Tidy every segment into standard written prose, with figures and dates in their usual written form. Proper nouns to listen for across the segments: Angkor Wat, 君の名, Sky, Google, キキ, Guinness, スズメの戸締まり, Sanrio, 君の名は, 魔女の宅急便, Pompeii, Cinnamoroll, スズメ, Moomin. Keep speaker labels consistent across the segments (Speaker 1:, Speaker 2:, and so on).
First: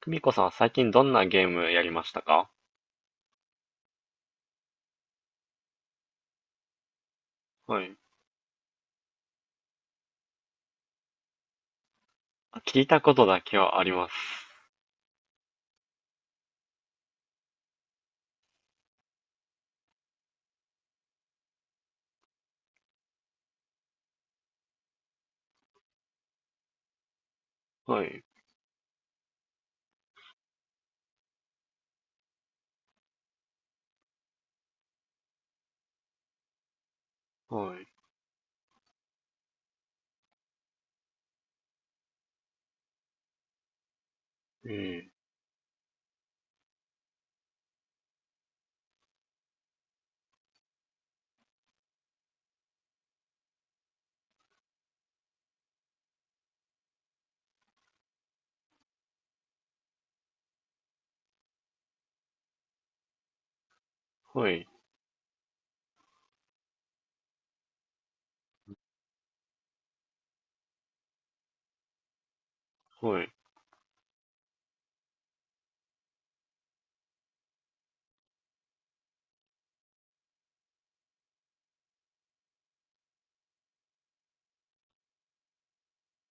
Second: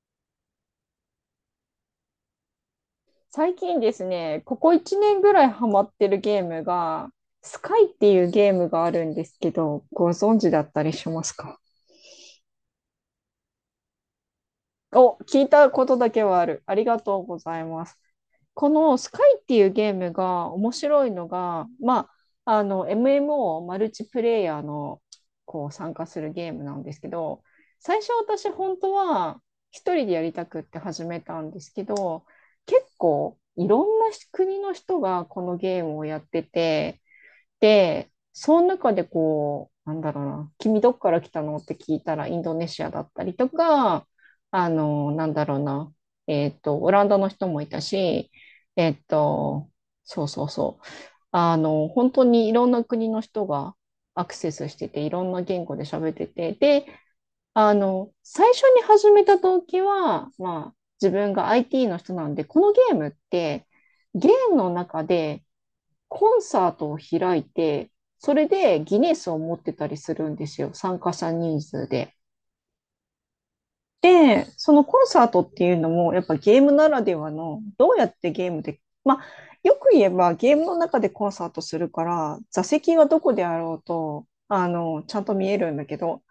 Speaker 1: 久美子さんは最近どんなゲームやりましたか？
Speaker 2: 最近ですね、ここ1年ぐらいハマってるゲームが、スカ
Speaker 1: は
Speaker 2: イっ
Speaker 1: い。
Speaker 2: ていうゲームがあるんですけど、ご存知だったりしますか？
Speaker 1: あ、聞いたことだけはあります。
Speaker 2: お、聞いたことだけはある。ありがとうございます。このスカイっていうゲームが面白いのが、MMO マルチプレイヤーのこう参加するゲームなんですけど、最
Speaker 1: は
Speaker 2: 初
Speaker 1: い。
Speaker 2: 私本当は一人でやりたくって始めたんですけど、結構いろんな国の人がこのゲームをやってて、
Speaker 1: はい。
Speaker 2: で、その中でこう、なんだろうな、君どっから来たのって聞いたらインドネシアだったりとか、あ
Speaker 1: ええ。
Speaker 2: の、なんだろうな、えっと、オランダの人もいたし、えっと、そうそうそう。本当にいろんな国の人がアクセスしてて、いろんな言語で喋ってて、で、最初に始めた時は、自分が IT の人なんで、このゲームって、ゲ
Speaker 1: は
Speaker 2: ーム
Speaker 1: い。
Speaker 2: の中でコンサートを開いて、それでギネスを持ってたりするんですよ、参加者人数で。
Speaker 1: はい。
Speaker 2: で、そのコンサートっていうのも、やっぱゲームならではの、どうやってゲームで、よく言えばゲームの中でコンサートするから、座席はどこであろうと、ちゃんと見えるんだけど、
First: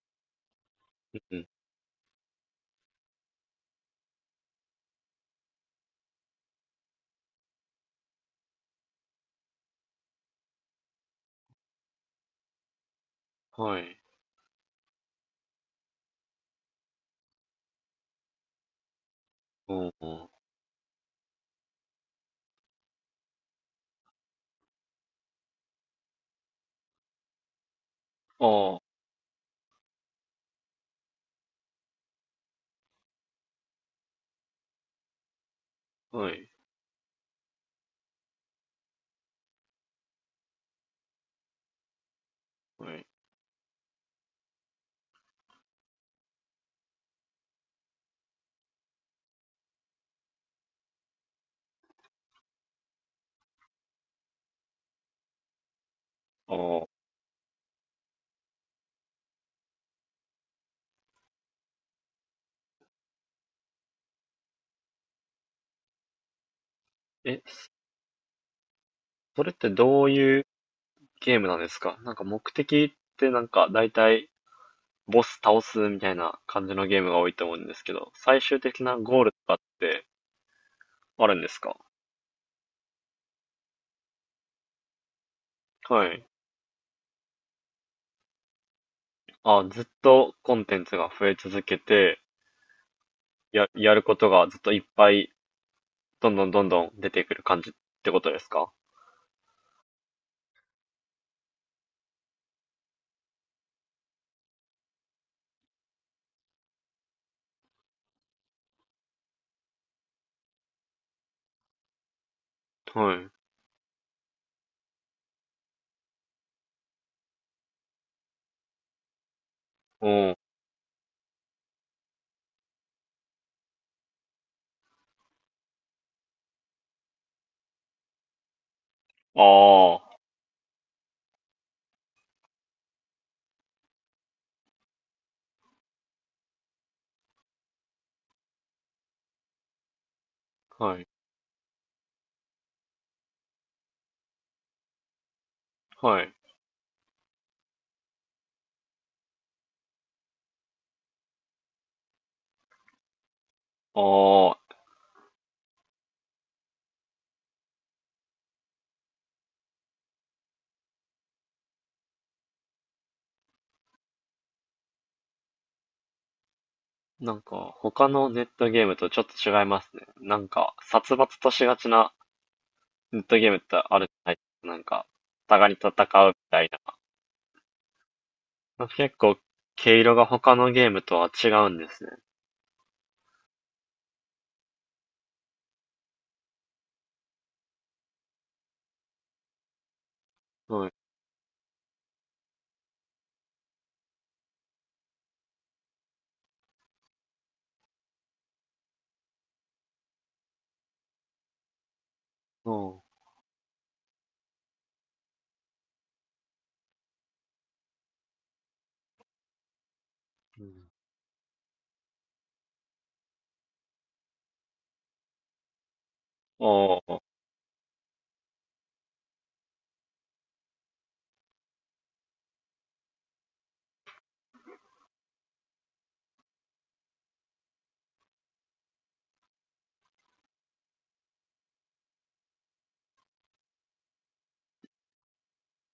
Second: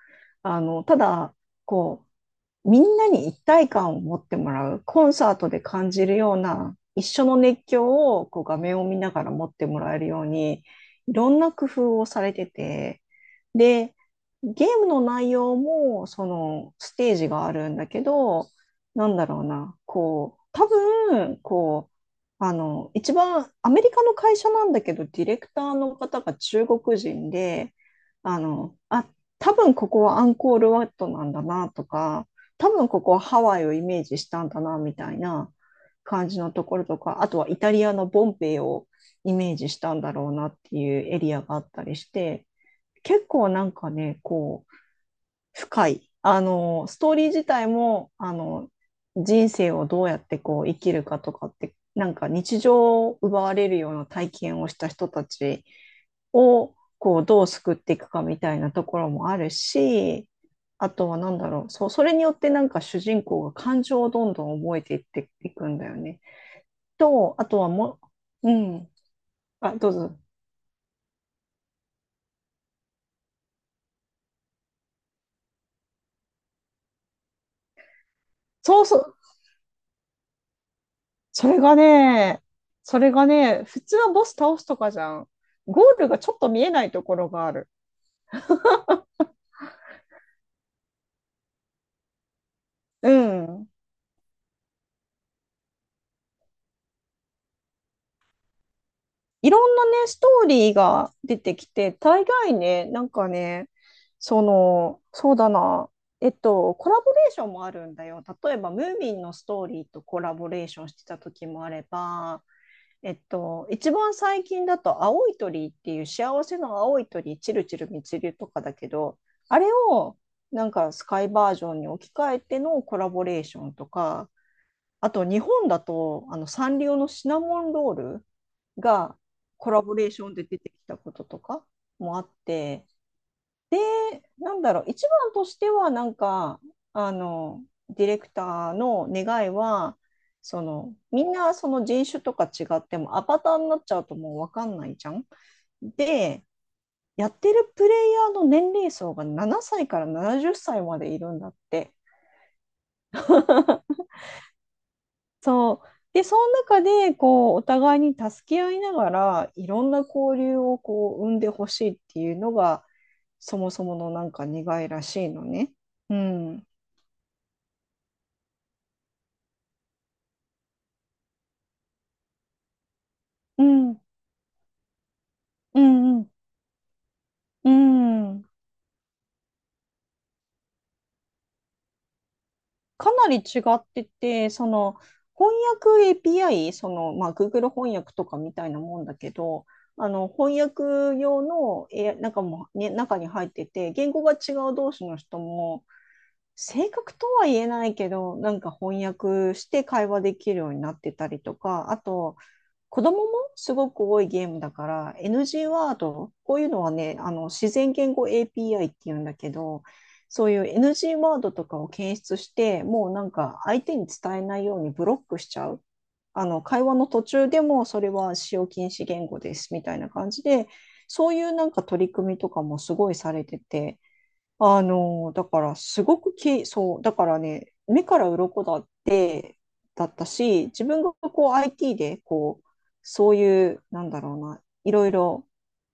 Speaker 2: た
Speaker 1: う
Speaker 2: だ、
Speaker 1: ん。
Speaker 2: こう、みんなに一体感を持ってもらう、コンサートで感じるような、一緒の熱狂をこう画面を見ながら持ってもらえるように、いろんな工夫をされてて、
Speaker 1: は
Speaker 2: で、
Speaker 1: い。
Speaker 2: ゲームの内容も、その、ステージがあるんだけど、なんだろうな、
Speaker 1: おお。
Speaker 2: こう、多分、こう、一番アメリカの会社なんだけど、ディレクターの方が中国人で、あの、
Speaker 1: あ
Speaker 2: あ、多分ここはアンコールワットなんだなとか、多分ここはハワイをイメージしたんだな、みたいな
Speaker 1: あ。
Speaker 2: 感
Speaker 1: は
Speaker 2: じ
Speaker 1: い。
Speaker 2: のところとか、あとはイタリアのボンペイをイメージしたんだろうなっていうエリアがあったりして、
Speaker 1: はい。
Speaker 2: 結構なんかね、こう、深い。ストーリー自体も、人生をどうやってこう生きるかとかって、なんか日常を奪われるような体験をした人たち
Speaker 1: あ
Speaker 2: を
Speaker 1: あ。
Speaker 2: こうどう救っていくかみたいなところもあるし、あとは何だろう、そう、それによってなんか主人公が感情をどんどん覚えていっていくんだよね。と、
Speaker 1: え、
Speaker 2: あとはもう、うん、
Speaker 1: それって
Speaker 2: あ、どう
Speaker 1: どう
Speaker 2: ぞ。
Speaker 1: いうゲームなんですか？なんか目的って、なんか大体ボス倒すみたいな感じのゲームが多いと思うんですけど、最終
Speaker 2: そ
Speaker 1: 的
Speaker 2: う
Speaker 1: な
Speaker 2: そう、
Speaker 1: ゴールとかってあるんで
Speaker 2: そ
Speaker 1: す
Speaker 2: れが
Speaker 1: か？
Speaker 2: ね、それがね、普通はボス倒すとかじゃん。ゴー
Speaker 1: は
Speaker 2: ルが
Speaker 1: い。
Speaker 2: ちょっと見えないところがある。
Speaker 1: あ、ずっとコンテンツが増え続けて、
Speaker 2: う
Speaker 1: や、
Speaker 2: ん。
Speaker 1: やることがずっといっぱいどんどんどんどん出てくる感じってことですか？
Speaker 2: いろんなね、ストーリーが出てきて、大概ね、なんかね、その、そうだな、コラボレーションもあるんだよ。例えば、ムーミンのストーリーとコラボレーションしてた時もあれば、
Speaker 1: はい。
Speaker 2: 一番最近だと、青い鳥っていう幸せの青い鳥、チルチルミちるとかだけど、あれを
Speaker 1: おー。
Speaker 2: なんかスカイバージョンに置き換えてのコラボレーションとか、あと日本だと、あのサンリオのシナモンロールがコラボ
Speaker 1: あ
Speaker 2: レーションで出てきたこととかもあって、なんだろう、一番としてはなんか、あの、ディレクターの願いは、そ
Speaker 1: あ。
Speaker 2: の
Speaker 1: はい。
Speaker 2: みんなその人種とか違ってもアバターになっちゃうともう分かんないじゃん。
Speaker 1: はい。
Speaker 2: で、やってるプレイヤーの年齢層が7歳から70歳までいるんだって。
Speaker 1: ああ。
Speaker 2: そう。で、その中で、こう、お互いに助け合いながら、いろんな交流をこう、生んでほしいっていうのが、そもそものなんか願いらしいのね。うん。
Speaker 1: なんか、他のネットゲームとちょっと違いますね。なんか、殺伐としがちなネットゲームっ
Speaker 2: う
Speaker 1: て
Speaker 2: ん。
Speaker 1: あるじゃないですか。なんか、お互いに
Speaker 2: う
Speaker 1: 戦
Speaker 2: ん。う
Speaker 1: う
Speaker 2: ん。
Speaker 1: みたい
Speaker 2: うん。
Speaker 1: な。結構、毛色が他のゲームとは違うんですね。
Speaker 2: かなり違ってて、その、翻訳 API、その、Google 翻訳とかみたいなもんだけど、翻訳
Speaker 1: はい。
Speaker 2: 用の、なんかも、ね、中に入ってて、言語が違う同士の人も、正確とは言えないけど、なんか翻訳して会話できるようになってたりとか、あと、
Speaker 1: お
Speaker 2: 子供
Speaker 1: ー。
Speaker 2: もすごく多いゲームだから、NG ワード、こういうのはね、自然言語 API っていうんだけど、そうい
Speaker 1: う
Speaker 2: う
Speaker 1: ん。
Speaker 2: NG ワードとかを検出して、もうなんか相手に伝えないようにブロックしちゃう。会話の
Speaker 1: あ
Speaker 2: 途中でもそれは使用禁止言語ですみたいな感じで、そういうなんか取り組みとかもすごいされてて、あの、だからすごくき、そう、だからね、目から鱗だって、だったし、自分がこう IT で、こう、そういう、なんだろうな、いろいろ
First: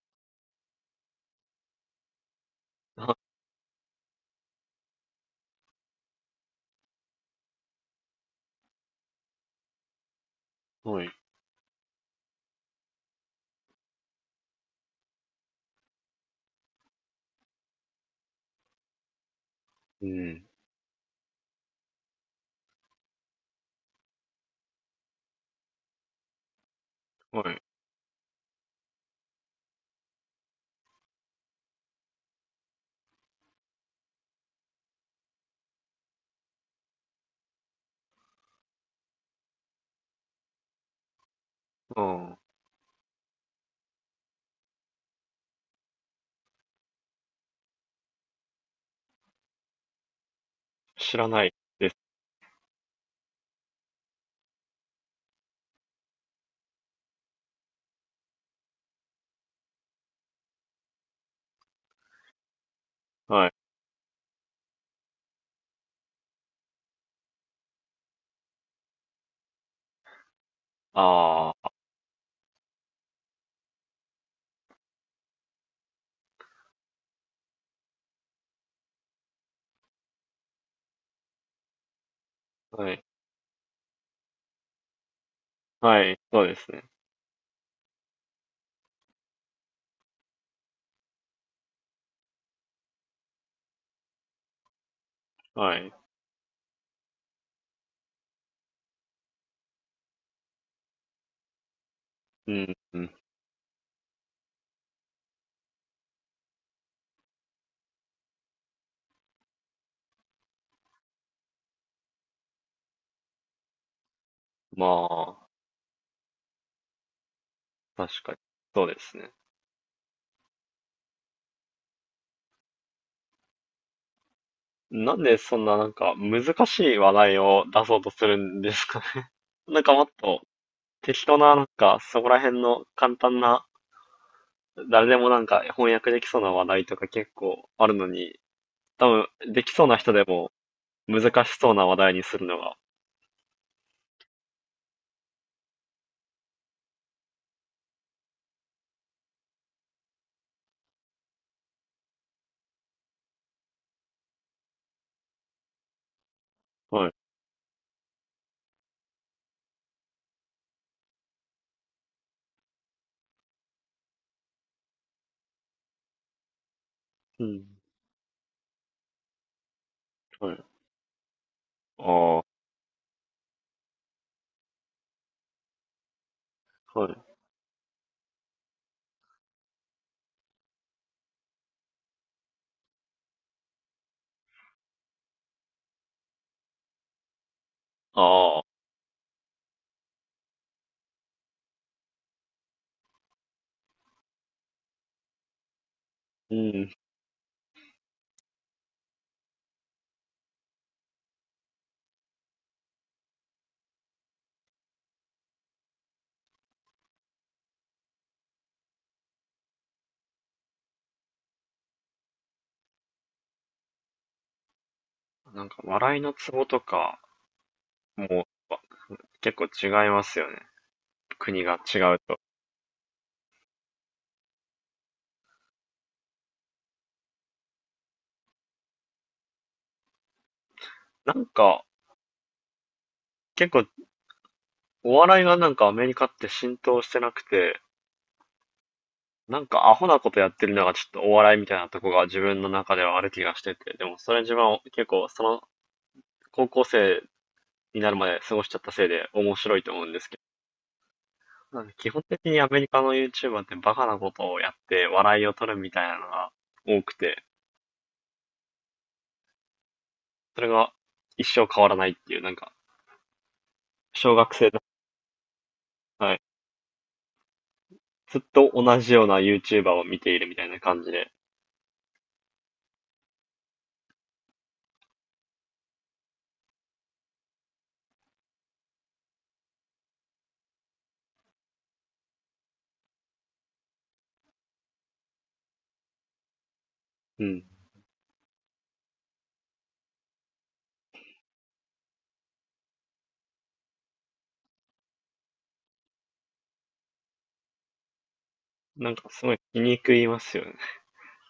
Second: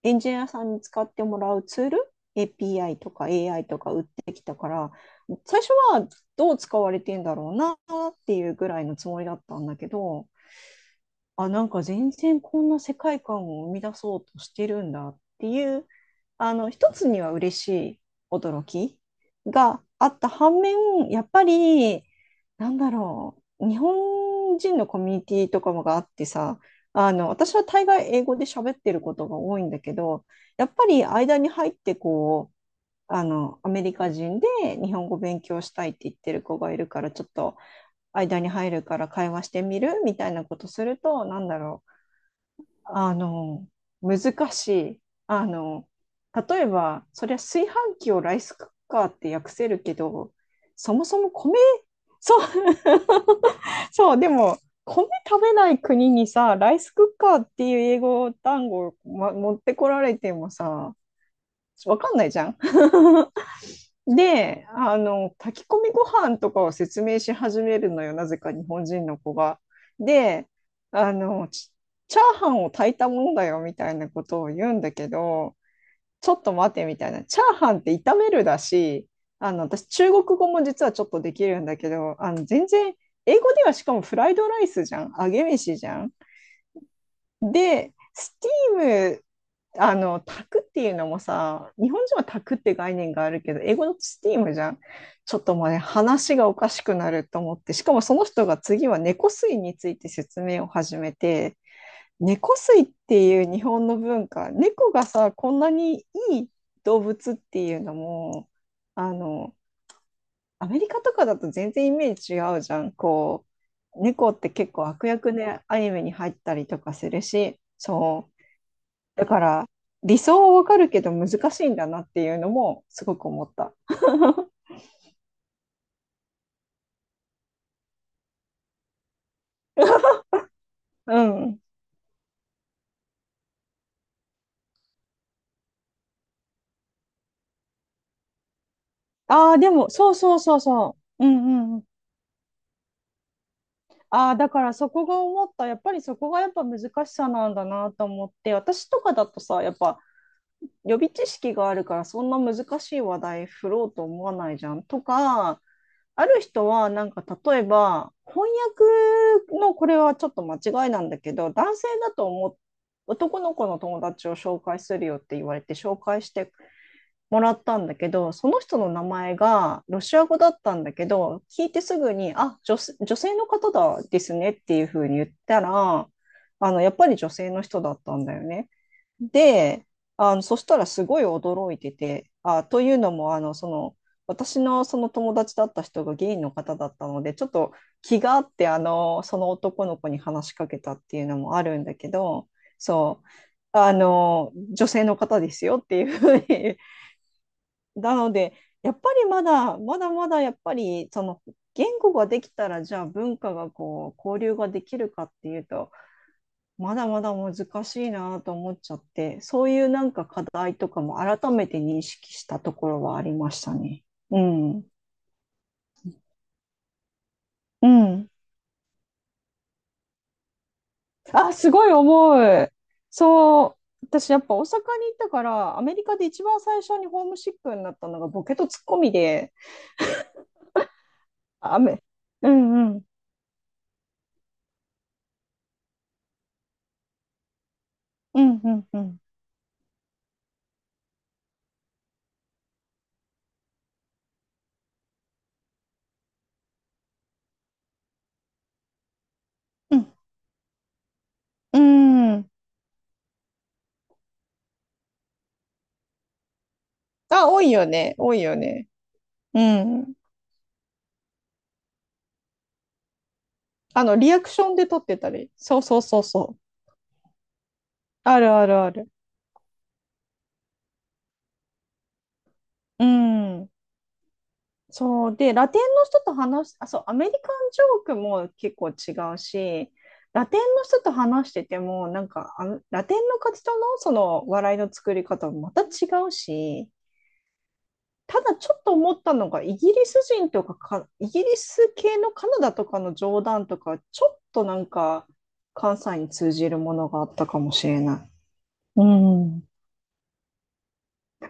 Speaker 2: エンジニアさんに使ってもらうツール、API とか
Speaker 1: あ。
Speaker 2: AI とか売ってきたから、最初はどう使われてんだろうなっていうぐらいのつもりだったんだけど、
Speaker 1: はい。
Speaker 2: あ、なんか全然こんな世界観を生み出そうとしてるんだっていう、一つには嬉しい驚きが
Speaker 1: う
Speaker 2: あった
Speaker 1: ん。
Speaker 2: 反面、やっぱり、なんだろう、日本人のコミュニティとかもがあってさ、
Speaker 1: は
Speaker 2: 私
Speaker 1: い。
Speaker 2: は大概英語で喋ってることが多いんだけど、やっぱり間に入ってこう、アメリカ人で日本語勉強したいって言ってる子がいるから、ちょっと間に入るから会話してみるみたいなことすると、なんだろう、
Speaker 1: うん。
Speaker 2: あの、難しい。あの、例えば、そりゃ炊飯器をライスクッカーって訳せるけど、そも
Speaker 1: 知
Speaker 2: そ
Speaker 1: ら
Speaker 2: も
Speaker 1: ない
Speaker 2: 米、
Speaker 1: です。
Speaker 2: そう、そう、でも、米食べない国にさ、ライスクッカーっていう英語単語を、持ってこられてもさ、わかんないじゃん。
Speaker 1: はい。
Speaker 2: で、炊き込みご飯とかを説明し始めるのよ、なぜか日本人の子が。で、あの、チ
Speaker 1: あ
Speaker 2: チャーハンを炊いたものだよみたいなことを言うんだけど、ちょっと待てみたいな。チャーハンって炒めるだし、私、中国語も実はちょっとできるんだけど、全
Speaker 1: あ。は
Speaker 2: 然、
Speaker 1: い。
Speaker 2: 英語ではしかもフライドライスじゃん。揚げ飯じゃ
Speaker 1: は
Speaker 2: ん。
Speaker 1: い。そうですね。
Speaker 2: で、スティーム、炊くっていうのもさ、日本人は炊くって概念があるけど、英語のスティームじゃん。ちょっともう
Speaker 1: は
Speaker 2: ね、
Speaker 1: い。
Speaker 2: 話がおかしくなると思って、しかもその人が次は猫吸いについて説明を始めて、
Speaker 1: う
Speaker 2: 猫吸
Speaker 1: ん、
Speaker 2: いっ
Speaker 1: うん。
Speaker 2: ていう日本の文化、猫がさ、こんなにいい動物っていうのも、あの、アメリカとかだと全然イメージ違うじゃん。こう、猫って結構
Speaker 1: ま
Speaker 2: 悪役
Speaker 1: あ、
Speaker 2: でアニメに入ったりとかするし、
Speaker 1: 確
Speaker 2: そ
Speaker 1: かに。
Speaker 2: う。
Speaker 1: そうです
Speaker 2: だ
Speaker 1: ね。
Speaker 2: から、理想はわかるけど難しいんだなっていうのもすごく思った。
Speaker 1: なんでそんななんか難しい話題を出そうとするんですかね？ なんかもっと
Speaker 2: う
Speaker 1: 適当な、
Speaker 2: ん。
Speaker 1: なんかそこら辺の簡単な、誰でもなんか翻訳できそうな話題とか結構あるのに、多分
Speaker 2: ああ、
Speaker 1: で
Speaker 2: で
Speaker 1: きそう
Speaker 2: も、
Speaker 1: な
Speaker 2: そ
Speaker 1: 人
Speaker 2: う
Speaker 1: で
Speaker 2: そう
Speaker 1: も
Speaker 2: そうそう。う
Speaker 1: 難
Speaker 2: んう
Speaker 1: しそう
Speaker 2: んうん。
Speaker 1: な話題にするのが。
Speaker 2: ああ、だからそこが思った、やっぱりそこがやっぱ難しさなんだなと思って、私とかだとさ、やっぱ予備知識があるからそんな難しい話題振ろうと思わないじゃん。とか、ある人はな
Speaker 1: は
Speaker 2: ん
Speaker 1: い。
Speaker 2: か例えば翻訳のこれはちょっと間違いなんだけど、男性だと思う男の子の友達を紹介するよって言われて紹介しても
Speaker 1: う
Speaker 2: らっ
Speaker 1: ん。
Speaker 2: たんだけど、その人の名前がロシア語だ
Speaker 1: は
Speaker 2: っ
Speaker 1: い。
Speaker 2: たんだけど、聞いてすぐに、
Speaker 1: あ
Speaker 2: あ、女性の方だですねっていうふうに言ったら、やっ
Speaker 1: あ。
Speaker 2: ぱ
Speaker 1: はい。
Speaker 2: り女性の人だったんだよね。で、そしたらすごい驚いてて、あ、というのも、私のその友達だった人がゲイの方だったので、ちょっと気
Speaker 1: あ
Speaker 2: があっ
Speaker 1: あ。
Speaker 2: て、その男の子に話しかけたっていうのもあるんだけど、そう。女性の方ですよっていうふう
Speaker 1: う
Speaker 2: に。
Speaker 1: ん。
Speaker 2: なので、やっぱりまだまだやっぱり、その言語ができたら、じゃあ文化がこう、交流ができるかっていうと、まだまだ難しいなと思っちゃって、そういうなんか課題とかも改めて認識したところはありましたね。うん。
Speaker 1: なんか笑いのツボとか
Speaker 2: うん。
Speaker 1: も結構違いますよね。
Speaker 2: あ、
Speaker 1: 国
Speaker 2: す
Speaker 1: が
Speaker 2: ごい
Speaker 1: 違うと。
Speaker 2: 重い。そう。私やっぱ大阪に行ったから、アメリカで一番最初にホームシックになったのがボケとツッコミで、
Speaker 1: なん
Speaker 2: あ
Speaker 1: か、
Speaker 2: 雨。うんうん。
Speaker 1: 結構、お笑いがなんかアメリカって浸透してなくて、
Speaker 2: うんうんうん。
Speaker 1: なんかアホなことやってるのがちょっとお笑いみたいなとこが自分の中ではある気がしてて、でもそれ自分は結構その高校生になるまで過ごしちゃったせいで面白いと
Speaker 2: う
Speaker 1: 思うん
Speaker 2: ん。
Speaker 1: ですけど、
Speaker 2: う
Speaker 1: なんか基本的
Speaker 2: ん、
Speaker 1: にアメリカの YouTuber ってバカなことをやって笑いを取るみたいなのが多くて、
Speaker 2: あ、多いよね。多いよね。うん。
Speaker 1: それが一生変わらないっていう、なんか
Speaker 2: リ
Speaker 1: 小
Speaker 2: アク
Speaker 1: 学
Speaker 2: シ
Speaker 1: 生
Speaker 2: ョン
Speaker 1: の、
Speaker 2: で撮ってたり。そうそうそう
Speaker 1: はい、
Speaker 2: そう。あ
Speaker 1: ずっ
Speaker 2: るあ
Speaker 1: と
Speaker 2: るあ
Speaker 1: 同
Speaker 2: る。
Speaker 1: じような YouTuber を見ているみたいな感じで、
Speaker 2: うん。そう。で、ラテンの人と話し、あ、そう、アメリカンジョークも結構違うし、ラテンの人と話してても、なんか、ラテンの活動のその笑いの作り方もまた違うし、
Speaker 1: うん、
Speaker 2: ただちょっと思ったのが、イギリス系のカナダとかの冗談とか、ちょっとなんか、関西に通じるものがあったかもしれない。う
Speaker 1: なんかすごい
Speaker 2: ん。
Speaker 1: 気に食いますよね。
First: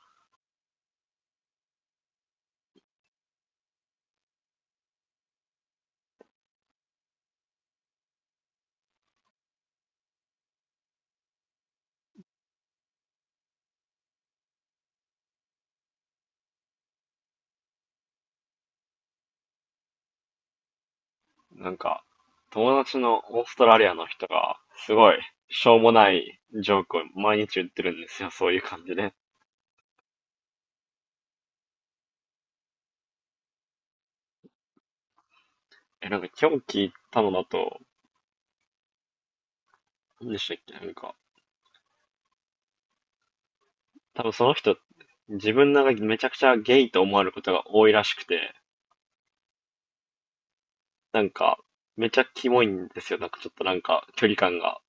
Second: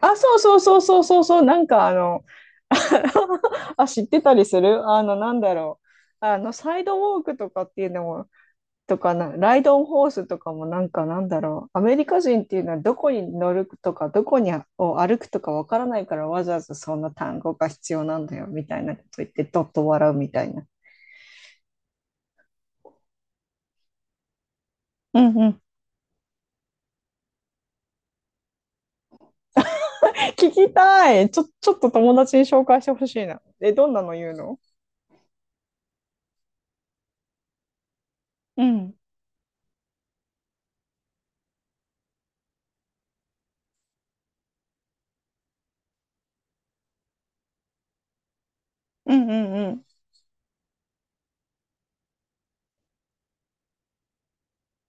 Speaker 2: あ、そうそうそうそうそうそう、あ、知ってたりするあの、なんだろう。サイドウォークとかっていうのも、とかな、ライドオンホースとかもなんかなんだろう。アメリカ人っていうのはどこに乗るとか、どこにあを歩くとかわからないからわざわざそんな単語が必要なんだよみたいなこと言ってどっと笑うみたいな。
Speaker 1: なんか、友達のオーストラリアの人が、すごい、
Speaker 2: うんうん。
Speaker 1: しょうもないジョークを毎日言ってるんですよ、そういう感じで。
Speaker 2: 聞きたい。ちょっと友達に紹介してほしいな。え、どんなの言うの？
Speaker 1: え、なんか今日聞いたのだと、
Speaker 2: うん。
Speaker 1: 何でしたっけ、なんか、多分その人、自分なんかめちゃくちゃゲイと思われることが多いらしくて、
Speaker 2: うんうんうん。
Speaker 1: なんか、めちゃキモいんですよ、なんかちょっとなんか、距離感が。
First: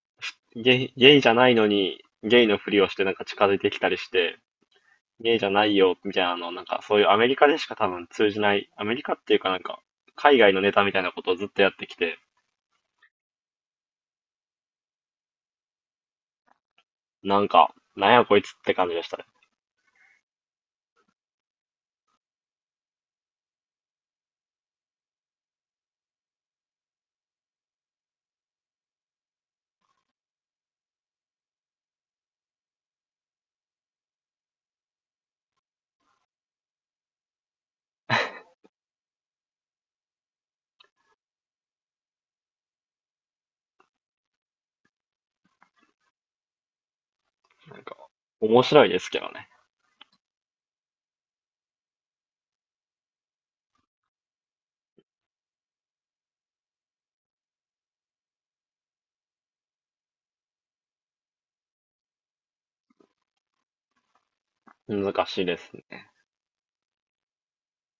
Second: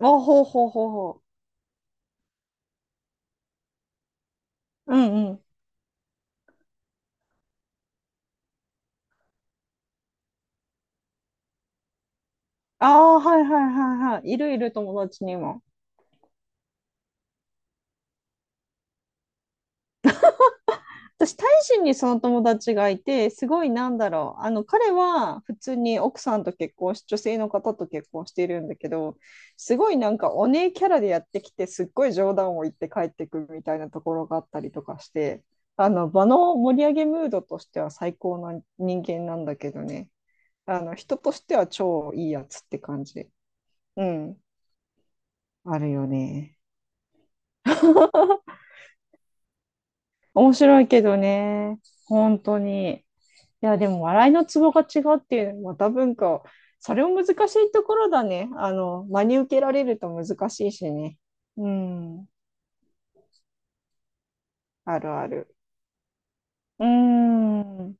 Speaker 2: あ、ほうほう
Speaker 1: ゲ
Speaker 2: ほう
Speaker 1: イ、
Speaker 2: ほ
Speaker 1: ゲイじ
Speaker 2: う。
Speaker 1: ゃないのに、ゲイのふりをしてなんか近づいてきたりして、
Speaker 2: うんう
Speaker 1: 家じ
Speaker 2: ん。
Speaker 1: ゃないよ、みたいなの、なんかそういうアメリカでしか多分通じない、アメリカっていうか、なんか、海外のネタみたいなことをずっとやってきて、
Speaker 2: ああ、はいはいはいはい。いるいる友達にも。
Speaker 1: なんか、なんやこいつって感じでしたね。
Speaker 2: 私、タイ人にその友達がいて、すごいなんだろう。彼は普通に奥さんと結婚し、女性の方と結婚しているんだけど、すごいなんかお姉キャラでやってきて、すっごい冗談を言って帰ってくるみたいなところがあったりとかして、場の盛り上げムードとしては最高な人間なんだけどね。人としては超いいやつって感じ。うん。あるよね。
Speaker 1: 面白いですけどね。
Speaker 2: 面白いけどね、本当に。いや、でも笑いのツボが違うっていうのはまた文化、それも難しいところだね。真に受けられると難しいしね。うん、あ
Speaker 1: 難
Speaker 2: るあ
Speaker 1: しい
Speaker 2: る。
Speaker 1: ですね。
Speaker 2: うん。